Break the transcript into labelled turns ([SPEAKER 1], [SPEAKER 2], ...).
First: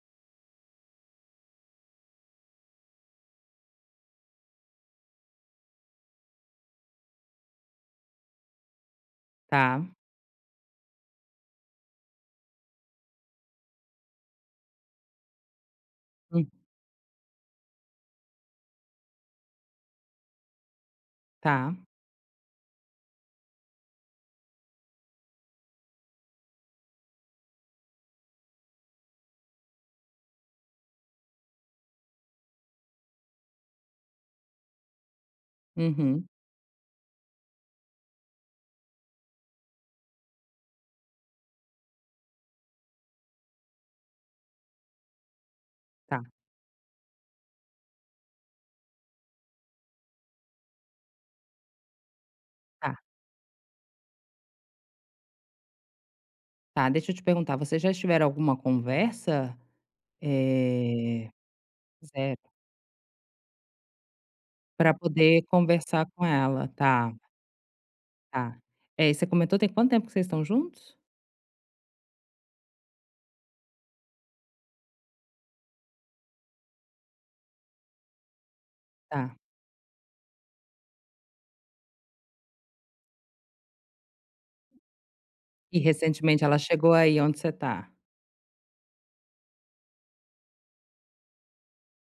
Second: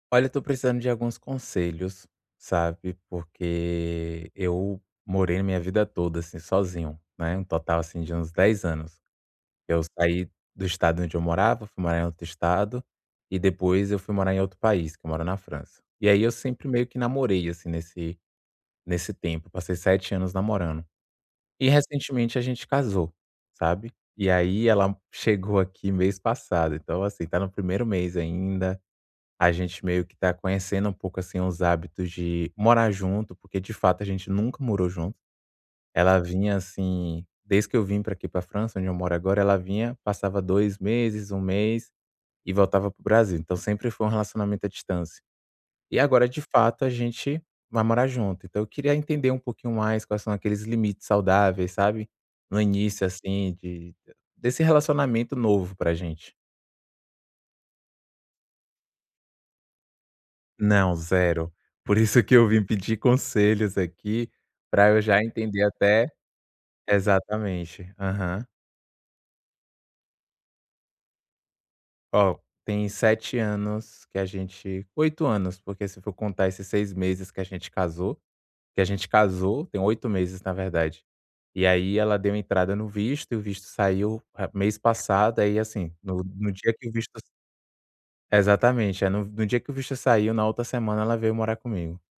[SPEAKER 1] Olha, tô precisando de alguns conselhos, sabe, porque eu morei a minha vida toda, assim, sozinho, né, um total assim de uns 10 anos. Eu
[SPEAKER 2] Tá.
[SPEAKER 1] saí do estado onde eu morava, fui morar em outro Estado, e depois eu fui morar em outro país, que eu moro na França. E aí eu
[SPEAKER 2] Hum.
[SPEAKER 1] sempre meio que namorei, assim, nesse nesse tempo. Passei 7 anos namorando. E
[SPEAKER 2] Tá.
[SPEAKER 1] recentemente a gente casou, sabe? E aí ela m chegou aqui mês passado, então assim, está no primeiro mês ainda, a gente meio que está conhecendo um pouco, assim, os hábitos de morar junto, porque de fato a gente nunca morou junto. Ela
[SPEAKER 2] Uhum.
[SPEAKER 1] vinha, assim desde que eu vim pra aqui pra França, onde eu moro agora, ela vinha, passava 2 meses, 1 mês, e voltava para o Brasil, então sempre foi um relacionamento à distância. E agora
[SPEAKER 2] Tá.
[SPEAKER 1] de fato a gente vai morar junto. Então eu queria entender um pouquinho mais quais são aqueles limites saudáveis, sabe. No
[SPEAKER 2] Tá.
[SPEAKER 1] início, assim, de desse relacionamento novo pra gente.
[SPEAKER 2] Tá. Deixa eu te perguntar, vocês já estiveram alguma conversa?
[SPEAKER 1] Não,
[SPEAKER 2] Eh
[SPEAKER 1] 0. Por isso que eu
[SPEAKER 2] certo.
[SPEAKER 1] vim pedir conselhos aqui, pra
[SPEAKER 2] Pra
[SPEAKER 1] eu já
[SPEAKER 2] poder
[SPEAKER 1] entender até
[SPEAKER 2] conversar com ela. Tá.
[SPEAKER 1] exatamente. Aham.
[SPEAKER 2] Tá. É, você comentou, tem quanto tempo que vocês estão juntos?
[SPEAKER 1] Ó, tem 7 anos que a gente 8 anos, porque se for contar esses 6 meses que a gente casou. Que a gente
[SPEAKER 2] Tá.
[SPEAKER 1] casou tem 8 meses na verdade. E aí ela deu entrada no visto, e o visto saiu a mês passado, aí
[SPEAKER 2] E
[SPEAKER 1] assim, no
[SPEAKER 2] recentemente
[SPEAKER 1] no
[SPEAKER 2] ela
[SPEAKER 1] dia que o
[SPEAKER 2] chegou
[SPEAKER 1] visto
[SPEAKER 2] aí,
[SPEAKER 1] s
[SPEAKER 2] onde você está?
[SPEAKER 1] Exatamente. É, no no dia que o visto saiu, na outra semana ela veio morar comigo.